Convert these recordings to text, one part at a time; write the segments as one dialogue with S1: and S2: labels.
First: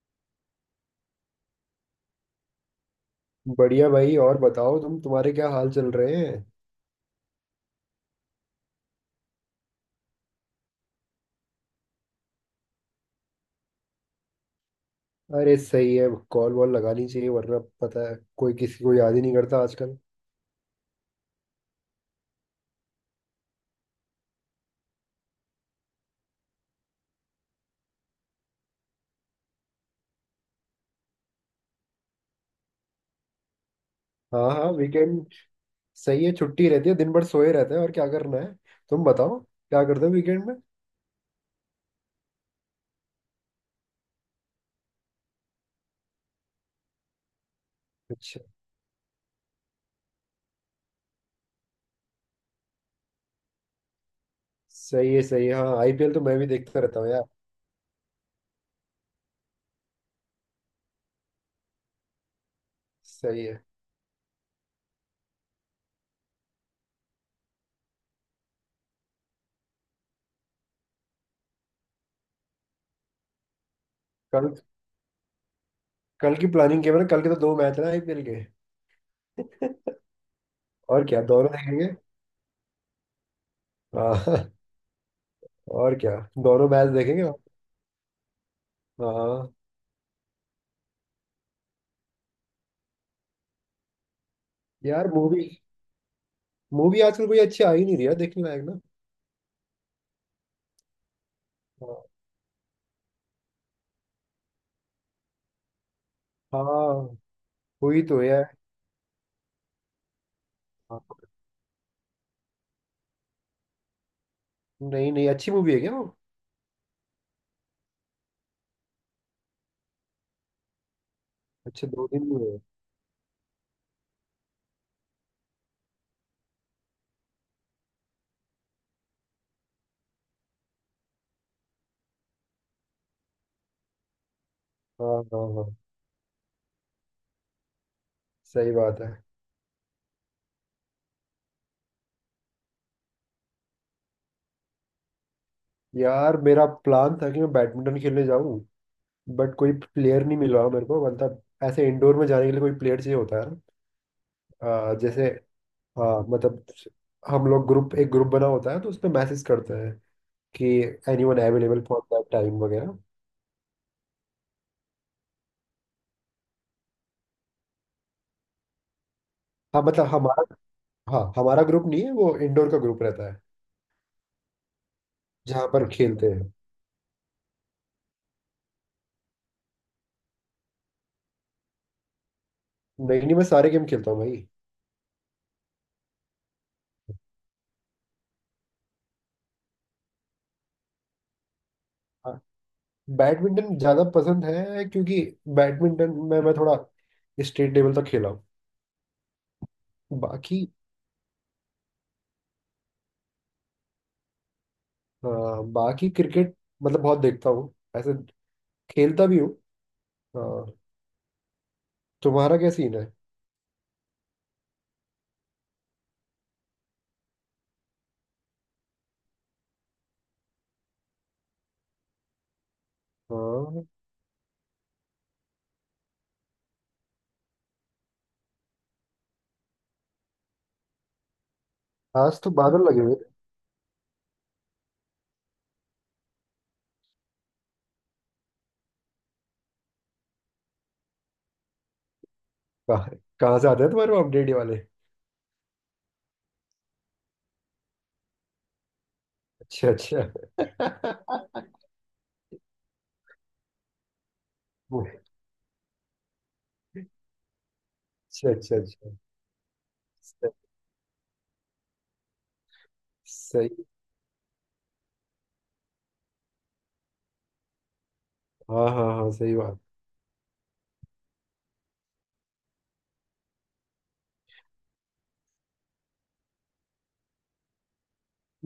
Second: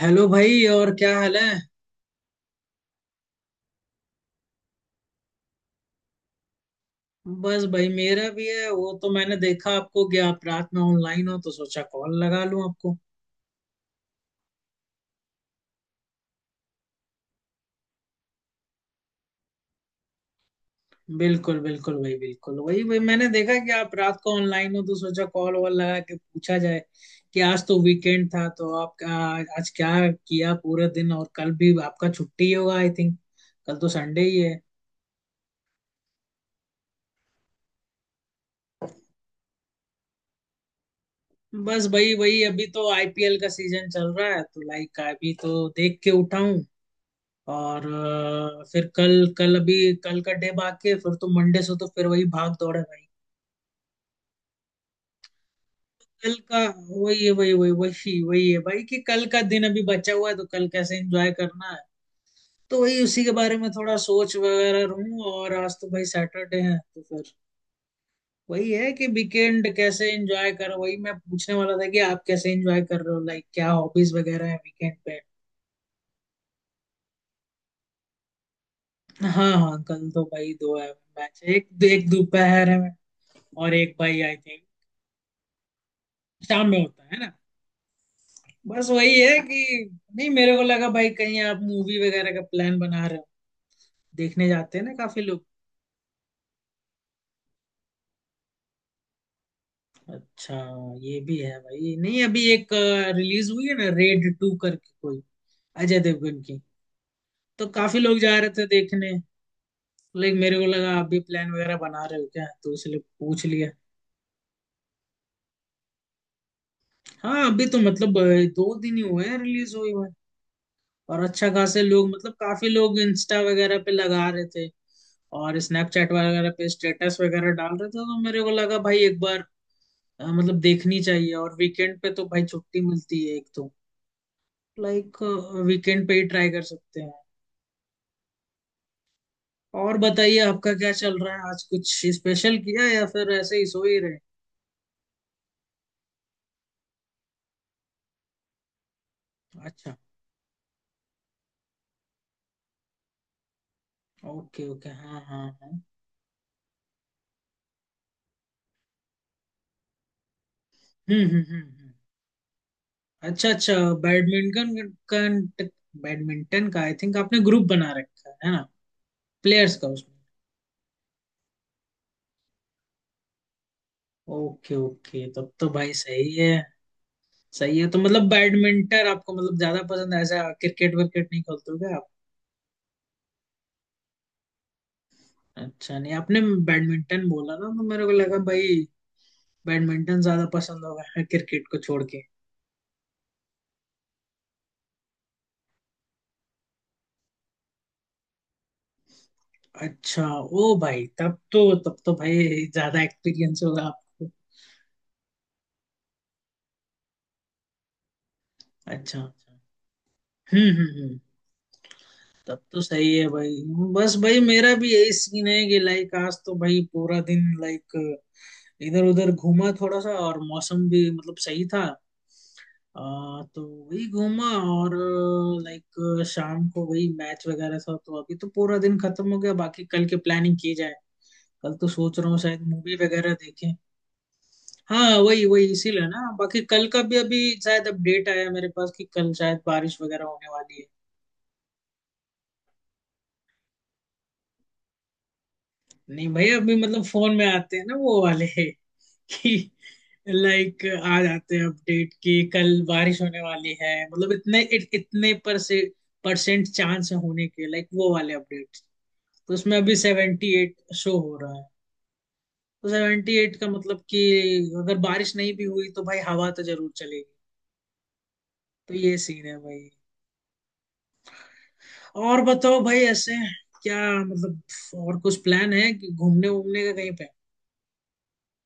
S1: Hello भाई। और क्या हाल है?
S2: बढ़िया भाई। और बताओ, तुम तुम्हारे क्या हाल चल रहे हैं?
S1: बस भाई, मेरा भी है। वो तो मैंने देखा आपको कि आप रात में ऑनलाइन हो, तो सोचा कॉल लगा लूं आपको।
S2: अरे सही है, कॉल वॉल लगानी चाहिए, वरना पता है कोई किसी को याद ही नहीं करता आजकल।
S1: बिल्कुल बिल्कुल भाई, बिल्कुल वही भाई। मैंने देखा कि आप रात को ऑनलाइन हो, तो सोचा कॉल वॉल लगा के पूछा जाए कि आज तो वीकेंड था, तो आप आज क्या किया पूरा दिन। और कल भी आपका छुट्टी ही होगा, आई थिंक। कल तो संडे ही
S2: हाँ
S1: है।
S2: हाँ, वीकेंड। सही है, छुट्टी रहती है, दिन भर सोए रहते हैं और क्या करना है। तुम बताओ, क्या करते हो वीकेंड में?
S1: बस भाई वही, अभी तो आईपीएल का सीजन चल रहा है, तो लाइक अभी तो देख के उठा हूं। और
S2: अच्छा।
S1: फिर कल कल अभी कल का डे बाकी है। फिर तो मंडे से तो फिर वही भाग दौड़ है भाई।
S2: सही है, सही है। हाँ, आईपीएल तो
S1: कल
S2: मैं भी
S1: का
S2: देखता रहता हूँ यार।
S1: वही है। वही वही वही वही है भाई कि कल का दिन अभी बचा हुआ है, तो कल कैसे एंजॉय करना है, तो वही उसी के
S2: सही
S1: बारे
S2: है।
S1: में थोड़ा सोच वगैरह रहूं। और आज तो भाई सैटरडे है, तो फिर वही है कि वीकेंड कैसे एंजॉय करो। वही मैं पूछने वाला था कि आप कैसे एंजॉय कर रहे हो, लाइक क्या हॉबीज वगैरह
S2: कल
S1: है वीकेंड पे।
S2: कल की प्लानिंग किया मैंने, कल के तो दो मैच है ना आईपीएल के।
S1: हाँ हाँ, कल तो भाई दो है।
S2: और क्या,
S1: मैच
S2: दोनों
S1: एक
S2: देखेंगे?
S1: एक दोपहर है और एक भाई, आई
S2: हाँ।
S1: थिंक,
S2: और क्या,
S1: शाम
S2: दोनों
S1: में
S2: मैच
S1: होता है
S2: देखेंगे।
S1: ना। बस वही है
S2: हाँ।
S1: कि नहीं, मेरे को लगा भाई कहीं आप मूवी वगैरह का प्लान बना रहे हो, देखने जाते हैं ना
S2: यार
S1: काफी
S2: मूवी
S1: लोग।
S2: मूवी आजकल कोई अच्छी आ ही नहीं रही है देखने लायक।
S1: अच्छा, ये भी है भाई।
S2: हाँ।
S1: नहीं, अभी एक रिलीज हुई है ना, रेड टू करके कोई, अजय देवगन की,
S2: हाँ,
S1: तो काफी
S2: हुई
S1: लोग
S2: तो
S1: जा
S2: है।
S1: रहे थे देखने। लाइक मेरे को लगा आप भी
S2: हाँ।
S1: प्लान वगैरह बना रहे हो क्या, तो इसलिए पूछ लिया।
S2: नहीं नहीं, अच्छी मूवी है क्या वो?
S1: हाँ अभी तो मतलब 2 दिन ही हुए हैं रिलीज हुई। और अच्छा खासे
S2: अच्छा, दो
S1: लोग
S2: दिन
S1: मतलब
S2: में हुए।
S1: काफी लोग इंस्टा वगैरह पे लगा रहे थे और स्नैपचैट वगैरह पे स्टेटस वगैरह डाल रहे थे। तो मेरे को लगा भाई एक बार मतलब देखनी चाहिए। और वीकेंड पे तो भाई छुट्टी मिलती है एक तो, लाइक
S2: हाँ हाँ हाँ,
S1: वीकेंड पे ही ट्राई कर सकते हैं।
S2: सही बात है।
S1: और बताइए, आपका क्या चल रहा है? आज कुछ स्पेशल किया या फिर ऐसे ही सो ही रहे?
S2: यार मेरा प्लान था कि मैं बैडमिंटन खेलने जाऊं, बट कोई
S1: अच्छा।
S2: प्लेयर नहीं मिला मेरे को। मतलब ऐसे इंडोर में जाने के लिए कोई प्लेयर चाहिए होता है ना।
S1: ओके ओके, हाँ
S2: जैसे।
S1: हाँ हाँ।
S2: हाँ मतलब, हम लोग ग्रुप एक ग्रुप बना होता है तो उसमें मैसेज करते हैं कि any
S1: hmm
S2: one
S1: hmm hmm
S2: available
S1: hmm.
S2: For that time वगैरह।
S1: अच्छा अच्छा। बैडमिंटन का, बैडमिंटन का आई थिंक आपने ग्रुप बना रखा है ना, प्लेयर्स
S2: हाँ
S1: का
S2: मतलब
S1: उसमें।
S2: हमारा। हाँ, हमारा ग्रुप नहीं है, वो इंडोर का ग्रुप रहता है
S1: ओके ओके, तब
S2: जहाँ
S1: तो
S2: पर
S1: भाई
S2: खेलते
S1: सही है।
S2: हैं।
S1: सही है, तो मतलब बैडमिंटन आपको मतलब ज्यादा पसंद है ऐसा, क्रिकेट विकेट नहीं खेलते हो क्या आप?
S2: नहीं नहीं, मैं सारे गेम खेलता हूँ भाई।
S1: अच्छा, नहीं आपने बैडमिंटन बोला ना, तो मेरे को लगा भाई बैडमिंटन ज्यादा पसंद होगा, क्रिकेट को छोड़ के।
S2: हाँ, बैडमिंटन ज्यादा पसंद है, क्योंकि बैडमिंटन में मैं थोड़ा स्टेट लेवल तक खेला हूँ।
S1: अच्छा,
S2: बाकी
S1: ओ भाई तब तो भाई ज्यादा एक्सपीरियंस होगा आपको।
S2: अ, बाकी क्रिकेट, मतलब बहुत देखता हूँ ऐसे,
S1: अच्छा
S2: खेलता भी हूँ।
S1: अच्छा।
S2: अ,
S1: हम्म।
S2: तुम्हारा
S1: तब
S2: क्या
S1: तो
S2: सीन है?
S1: सही है भाई। बस भाई मेरा भी यही सीन है कि लाइक आज तो भाई पूरा दिन लाइक इधर उधर घूमा थोड़ा सा। और मौसम भी मतलब सही था, तो
S2: हाँ।
S1: वही घूमा। और लाइक शाम को वही मैच वगैरह था, तो अभी तो पूरा दिन खत्म हो गया। बाकी कल की प्लानिंग की जाए, कल तो सोच रहा हूँ
S2: आज तो
S1: शायद
S2: बादल
S1: मूवी
S2: लगे हुए थे।
S1: वगैरह देखें। हाँ वही वही, इसीलिए ना। बाकी कल का भी अभी शायद अपडेट आया मेरे पास कि कल शायद बारिश वगैरह होने वाली है।
S2: कहाँ? कहाँ से आते हैं तुम्हारे अपडेट वाले?
S1: नहीं भाई, अभी मतलब फोन में आते हैं ना वो वाले कि
S2: अच्छा अच्छा।
S1: लाइक आज आते हैं अपडेट कि कल बारिश होने वाली है, मतलब इतने इतने पर से परसेंट चांस है होने के, लाइक वो वाले
S2: अच्छा अच्छा
S1: अपडेट।
S2: अच्छा।
S1: तो उसमें अभी
S2: सही।
S1: 78 शो हो रहा है। तो 78 का
S2: सही।
S1: मतलब कि अगर बारिश नहीं भी हुई तो भाई हवा तो जरूर चलेगी।
S2: हाँ
S1: तो
S2: हाँ
S1: ये
S2: हाँ,
S1: सीन
S2: सही
S1: है
S2: बात।
S1: भाई। और बताओ भाई, ऐसे क्या, मतलब और कुछ प्लान है कि घूमने वूमने का कहीं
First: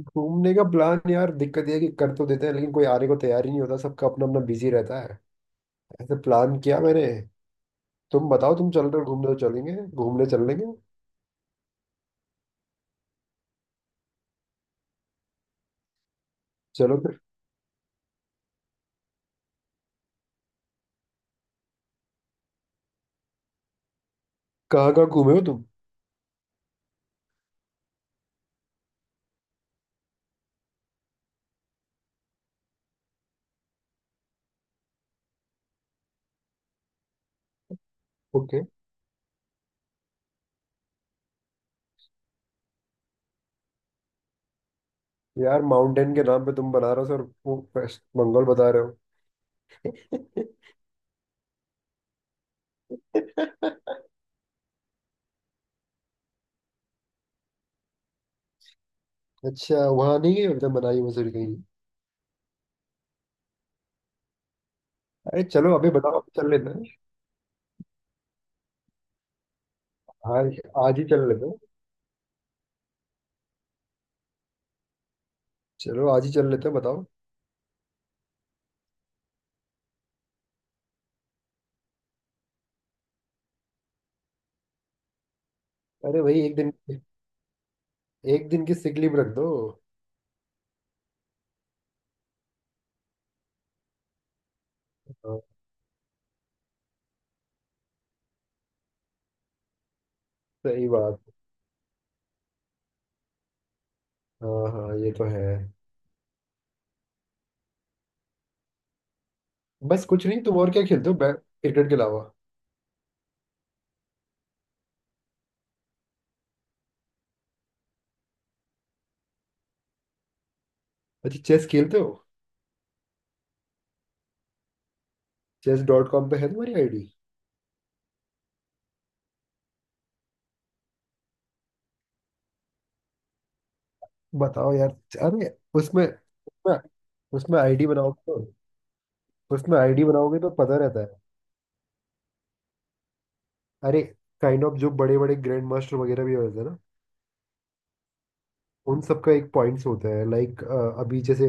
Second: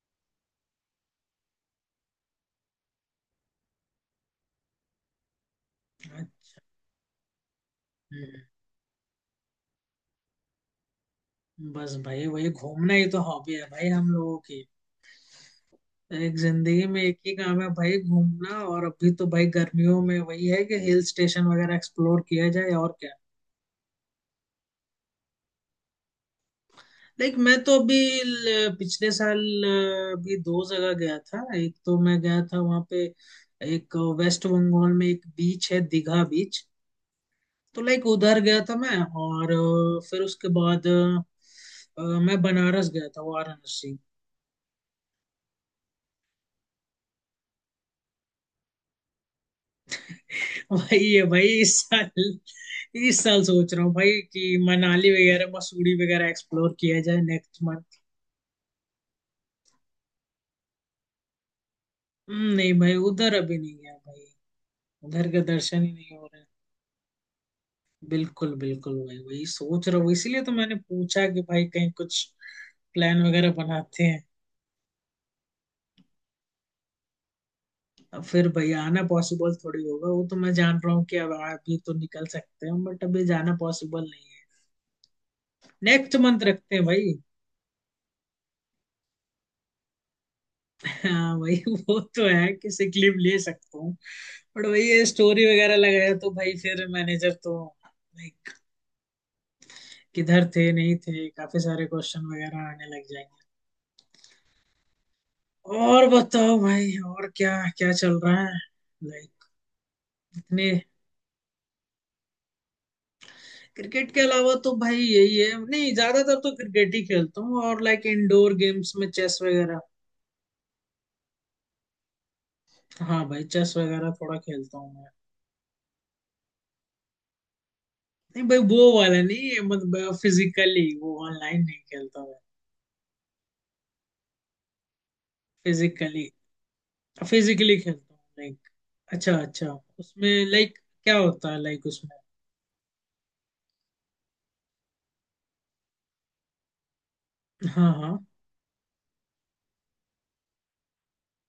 S2: घूमने का प्लान यार, दिक्कत ये है कि कर तो देते हैं, लेकिन कोई आने को तैयार ही नहीं होता, सबका अपना अपना बिजी रहता है। ऐसे प्लान किया मैंने।
S1: पे?
S2: तुम बताओ, तुम चल रहे हो घूमने? तो चलेंगे, घूमने चल लेंगे।
S1: बस भाई, वही घूमना ही तो हॉबी है भाई हम लोगों की। एक जिंदगी
S2: चलो
S1: में एक
S2: फिर,
S1: ही काम है भाई, घूमना। और अभी तो भाई गर्मियों में वही है कि हिल स्टेशन वगैरह एक्सप्लोर किया जाए, और क्या।
S2: कहाँ कहाँ घूमे हो तुम?
S1: लाइक मैं तो अभी पिछले साल भी 2 जगह गया था। एक तो मैं गया था वहां पे, एक वेस्ट बंगाल में एक बीच है, दीघा बीच, तो लाइक उधर गया
S2: ओके।
S1: था मैं। और फिर उसके बाद अ, मैं बनारस गया था, वाराणसी।
S2: यार माउंटेन के नाम पे तुम बनारस और वो वेस्ट बंगाल बता रहे हो?
S1: भाई ये भाई इस साल सोच रहा हूँ भाई कि मनाली वगैरह मसूरी वगैरह एक्सप्लोर किया जाए नेक्स्ट मंथ।
S2: अच्छा, वहां नहीं गए अभी तक मनाली मसूरी कहीं?
S1: नहीं भाई, उधर अभी नहीं गया भाई, उधर के
S2: अरे चलो,
S1: दर्शन
S2: अभी
S1: ही नहीं
S2: बताओ,
S1: हो
S2: अभी
S1: रहे।
S2: चल लेते हैं।
S1: बिल्कुल बिल्कुल भाई, वही सोच रहा हूँ, इसीलिए
S2: हाँ,
S1: तो मैंने
S2: आज ही
S1: पूछा
S2: चल
S1: कि
S2: लेते हैं।
S1: भाई कहीं कुछ प्लान वगैरह बनाते हैं।
S2: चलो आज ही चल लेते हैं, बताओ।
S1: अब फिर भाई आना पॉसिबल थोड़ी होगा, वो तो मैं जान रहा हूँ कि अब अभी तो निकल सकते हैं बट अभी जाना पॉसिबल नहीं है। नेक्स्ट
S2: अरे भाई,
S1: मंथ
S2: एक दिन
S1: रखते हैं भाई।
S2: एक दिन की सिक लीव रख दो।
S1: हाँ भाई वो तो है कि सिक लीव ले सकता हूँ बट वही ये
S2: हाँ,
S1: स्टोरी वगैरह लगाया तो भाई फिर मैनेजर तो, लाइक किधर थे
S2: सही
S1: नहीं
S2: बात।
S1: थे, काफी सारे क्वेश्चन वगैरह आने लग जाएंगे।
S2: हाँ हाँ, ये तो है।
S1: और बताओ भाई, और क्या क्या चल रहा है लाइक?
S2: बस कुछ नहीं। तुम
S1: इतने
S2: और क्या खेलते हो, क्रिकेट के अलावा?
S1: क्रिकेट के अलावा तो भाई यही है, नहीं ज्यादातर तो क्रिकेट ही खेलता हूँ, और लाइक इंडोर गेम्स में चेस वगैरह।
S2: अच्छा, चेस खेलते हो?
S1: हाँ भाई, चेस वगैरह थोड़ा खेलता हूँ मैं।
S2: Chess.com पे है तुम्हारी आईडी?
S1: नहीं भाई वो वाला नहीं, मतलब फिजिकली, वो ऑनलाइन नहीं खेलता मैं।
S2: बताओ यार। अरे, उसमें
S1: फिजिकली,
S2: उसमें उसमें
S1: फिजिकली
S2: आईडी
S1: खेलता हूँ
S2: बनाओगे तो,
S1: लाइक। अच्छा अच्छा।
S2: उसमें आईडी बनाओगे
S1: उसमें
S2: तो पता
S1: लाइक
S2: रहता है।
S1: क्या होता है लाइक उसमें?
S2: अरे, काइंड ऑफ जो बड़े बड़े ग्रैंड मास्टर वगैरह भी होते हैं ना,
S1: हाँ हाँ।
S2: उन सबका एक पॉइंट्स होता है लाइक। अभी जैसे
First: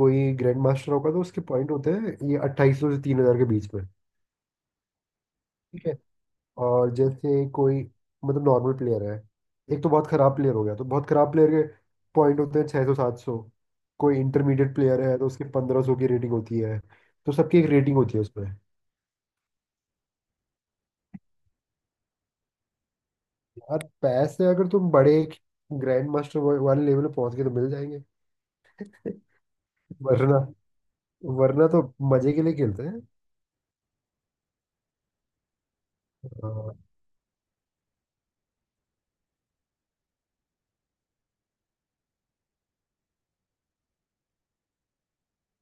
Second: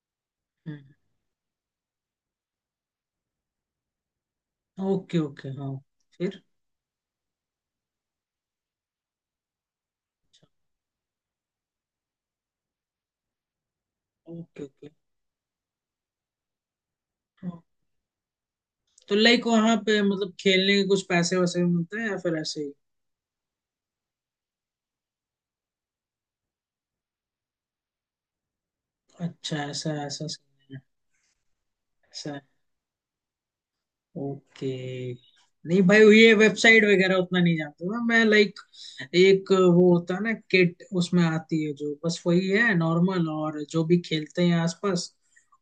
S2: कोई ग्रैंड मास्टर होगा तो उसके पॉइंट होते हैं ये 2800 से 3000 के बीच में।
S1: ओके ओके हाँ।
S2: ठीक है।
S1: फिर
S2: और जैसे कोई, मतलब नॉर्मल प्लेयर है, एक तो बहुत खराब
S1: अच्छा,
S2: प्लेयर हो गया तो बहुत खराब प्लेयर के पॉइंट होते हैं 600 700। कोई
S1: ओके
S2: इंटरमीडिएट
S1: ओके,
S2: प्लेयर है तो उसके 1500 की रेटिंग होती है। तो सबकी
S1: हाँ।
S2: एक रेटिंग होती है उसमें।
S1: तो लाइक वहाँ पे मतलब खेलने के कुछ पैसे वैसे भी मिलते हैं या फिर ऐसे ही?
S2: यार पैसे अगर तुम बड़े ग्रैंड मास्टर वाले लेवल पे पहुंच गए तो मिल जाएंगे।
S1: अच्छा, ऐसा ऐसा
S2: वरना
S1: सीन है।
S2: वरना तो मजे
S1: ऐसा।
S2: के लिए खेलते हैं।
S1: ओके। नहीं भाई, ये
S2: हाँ,
S1: वेबसाइट वगैरह उतना नहीं जानता हूँ मैं, लाइक एक वो होता है ना किट, उसमें आती है जो, बस वही है नॉर्मल। और जो भी खेलते हैं आसपास,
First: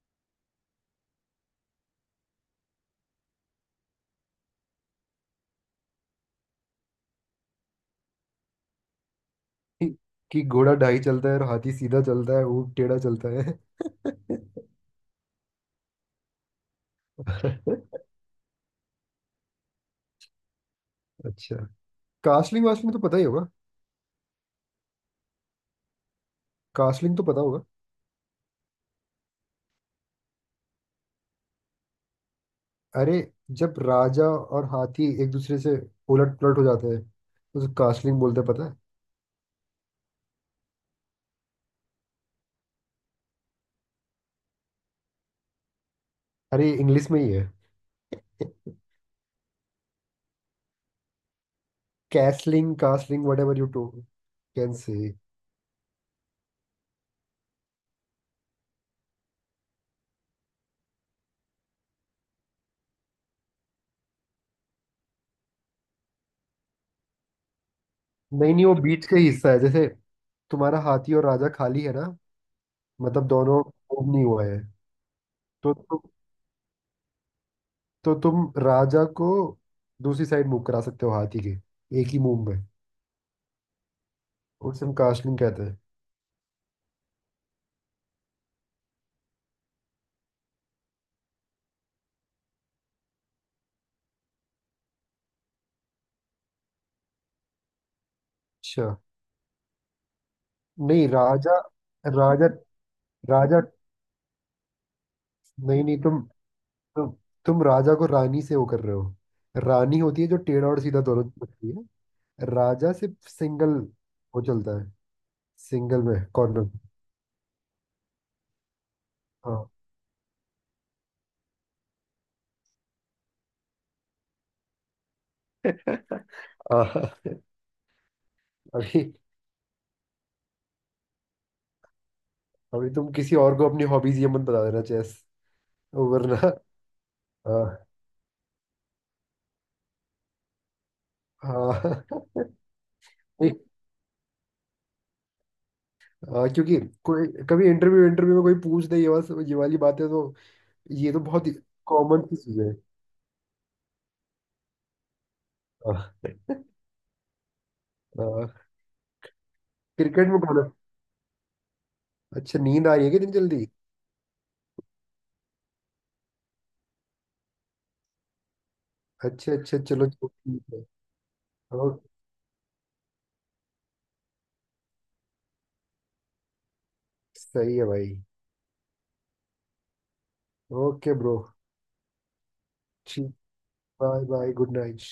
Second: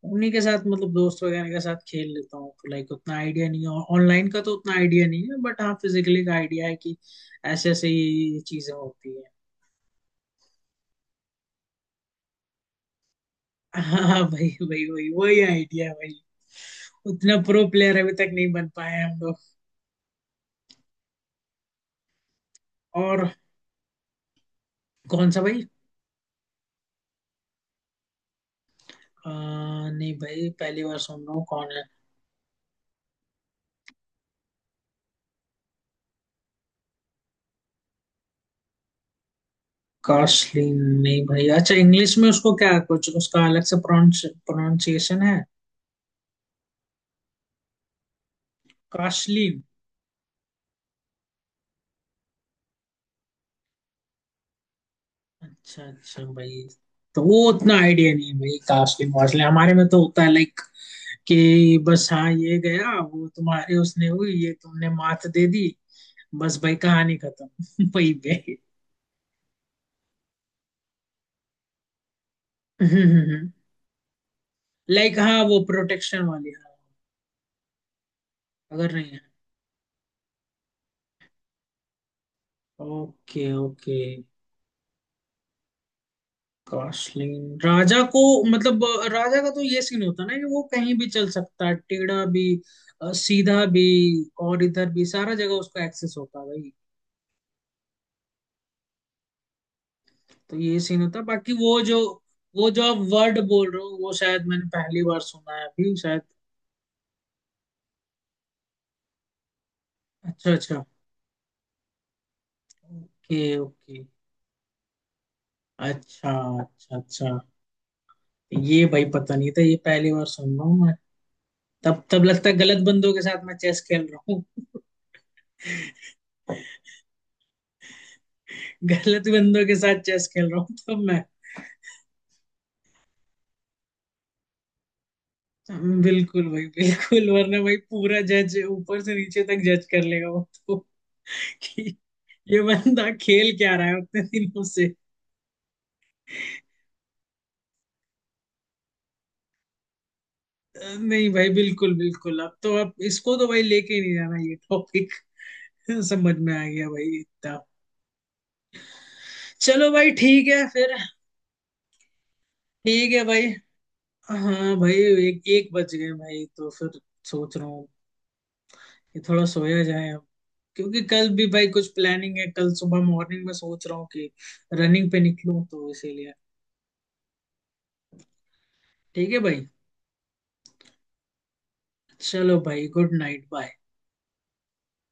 S1: उन्हीं के साथ मतलब दोस्त वगैरह के साथ खेल लेता हूँ। तो लाइक उतना आइडिया नहीं है ऑनलाइन का, तो उतना आइडिया नहीं है बट हाँ, फिजिकली का आइडिया है कि ऐसे ऐसे ये चीजें होती है।
S2: कि कि घोड़ा ढाई चलता है और हाथी सीधा चलता है, ऊँट टेढ़ा चलता है।
S1: हाँ भाई भाई वही वही आइडिया है भाई, उतना प्रो प्लेयर अभी तक नहीं बन पाए हम लोग।
S2: अच्छा, कास्टलिंग वास्टलिंग तो पता ही
S1: और
S2: होगा,
S1: कौन सा भाई?
S2: कास्टलिंग तो पता होगा?
S1: आ, नहीं भाई, पहली बार सुन रहा हूँ, कौन है?
S2: अरे जब राजा और हाथी एक दूसरे से उलट पुलट हो जाते हैं तो उसे कास्टलिंग बोलते हैं, पता है?
S1: कास्लिन, नहीं भाई, अच्छा इंग्लिश में उसको क्या कुछ उसका अलग से प्रोनाउंस प्रोनाउंसिएशन है?
S2: अरे इंग्लिश में ही है।
S1: कास्लिन?
S2: Castling castling, whatever you too can say.
S1: अच्छा अच्छा भाई, तो वो उतना आइडिया नहीं है भाई। कास्लिन वास्लिन हमारे में तो होता है लाइक कि बस हाँ, ये गया वो, तुम्हारे उसने हुई, ये तुमने मात दे दी, बस भाई कहानी खत्म वही
S2: नहीं
S1: भाई।
S2: नहीं, वो बीच का ही हिस्सा है। जैसे तुम्हारा हाथी और राजा खाली है ना, मतलब दोनों move नहीं हुआ है।
S1: लाइक हाँ, वो
S2: तो तो,
S1: प्रोटेक्शन वाली हाँ।
S2: तो तुम
S1: अगर
S2: राजा
S1: नहीं है।
S2: को दूसरी साइड मूव करा सकते हो हाथी के, एक ही मूव में।
S1: Okay okay.
S2: उसे हम कास्टलिंग कहते हैं।
S1: कॉस्टलिंग, राजा को, मतलब राजा का तो ये सीन होता है ना कि वो कहीं भी चल सकता है, टेढ़ा भी सीधा भी, और इधर भी, सारा जगह उसको एक्सेस होता है भाई।
S2: अच्छा।
S1: तो ये सीन
S2: नहीं
S1: होता है, बाकी
S2: राजा,
S1: वो जो,
S2: राजा,
S1: वो जो आप वर्ड
S2: राजा।
S1: बोल रहे हो वो शायद मैंने पहली बार सुना है
S2: नहीं
S1: अभी
S2: नहीं,
S1: शायद।
S2: तुम तुम राजा को रानी से वो कर रहे हो। रानी होती है जो
S1: अच्छा
S2: टेढ़ा और
S1: अच्छा।
S2: सीधा दोनों होती है। राजा सिर्फ
S1: ओके
S2: सिंगल
S1: ओके।
S2: वो चलता है, सिंगल में
S1: अच्छा
S2: कॉर्नर।
S1: अच्छा अच्छा। ये भाई पता नहीं था,
S2: हाँ।
S1: ये पहली बार सुन रहा हूँ मैं। तब तब लगता है गलत बंदों के साथ मैं चेस खेल रहा हूँ
S2: आह। अभी
S1: गलत बंदों के साथ चेस खेल रहा हूँ तब मैं।
S2: अभी तुम किसी और को अपनी हॉबीज ये मत बता देना, चेस।
S1: हाँ, बिल्कुल
S2: वरना
S1: भाई बिल्कुल, वरना भाई
S2: हाँ
S1: पूरा जज ऊपर से नीचे तक जज कर लेगा वो तो। कि
S2: हाँ।
S1: ये बंदा
S2: नहीं,
S1: खेल क्या रहा है उतने दिनों से।
S2: हाँ, क्योंकि कोई कभी इंटरव्यू इंटरव्यू में कोई पूछ दे, ये वाला ये वाली बात है तो। ये तो
S1: नहीं
S2: बहुत
S1: भाई
S2: ही
S1: बिल्कुल
S2: कॉमन सी
S1: बिल्कुल, अब
S2: चीज है।
S1: तो अब इसको तो भाई लेके ही नहीं जाना ये टॉपिक।
S2: हाँ,
S1: समझ में आ गया भाई इतना।
S2: हाँ,
S1: चलो भाई
S2: क्रिकेट में
S1: ठीक
S2: कौन
S1: है
S2: है?
S1: फिर।
S2: अच्छा, नींद आ रही
S1: ठीक
S2: है कि
S1: है
S2: दिन
S1: भाई,
S2: जल्दी।
S1: हाँ भाई एक एक बज गए भाई, तो फिर सोच रहा हूँ कि थोड़ा
S2: अच्छा अच्छा,
S1: सोया
S2: चलो
S1: जाए अब।
S2: चलो, ठीक है।
S1: क्योंकि कल भी भाई कुछ
S2: ओके।
S1: प्लानिंग है, कल सुबह मॉर्निंग में सोच रहा हूँ कि रनिंग पे निकलूं, तो इसीलिए।
S2: सही है भाई।
S1: ठीक है भाई,
S2: ओके ब्रो।
S1: चलो भाई, गुड
S2: ठीक।
S1: Night, bye.
S2: Bye bye, good night.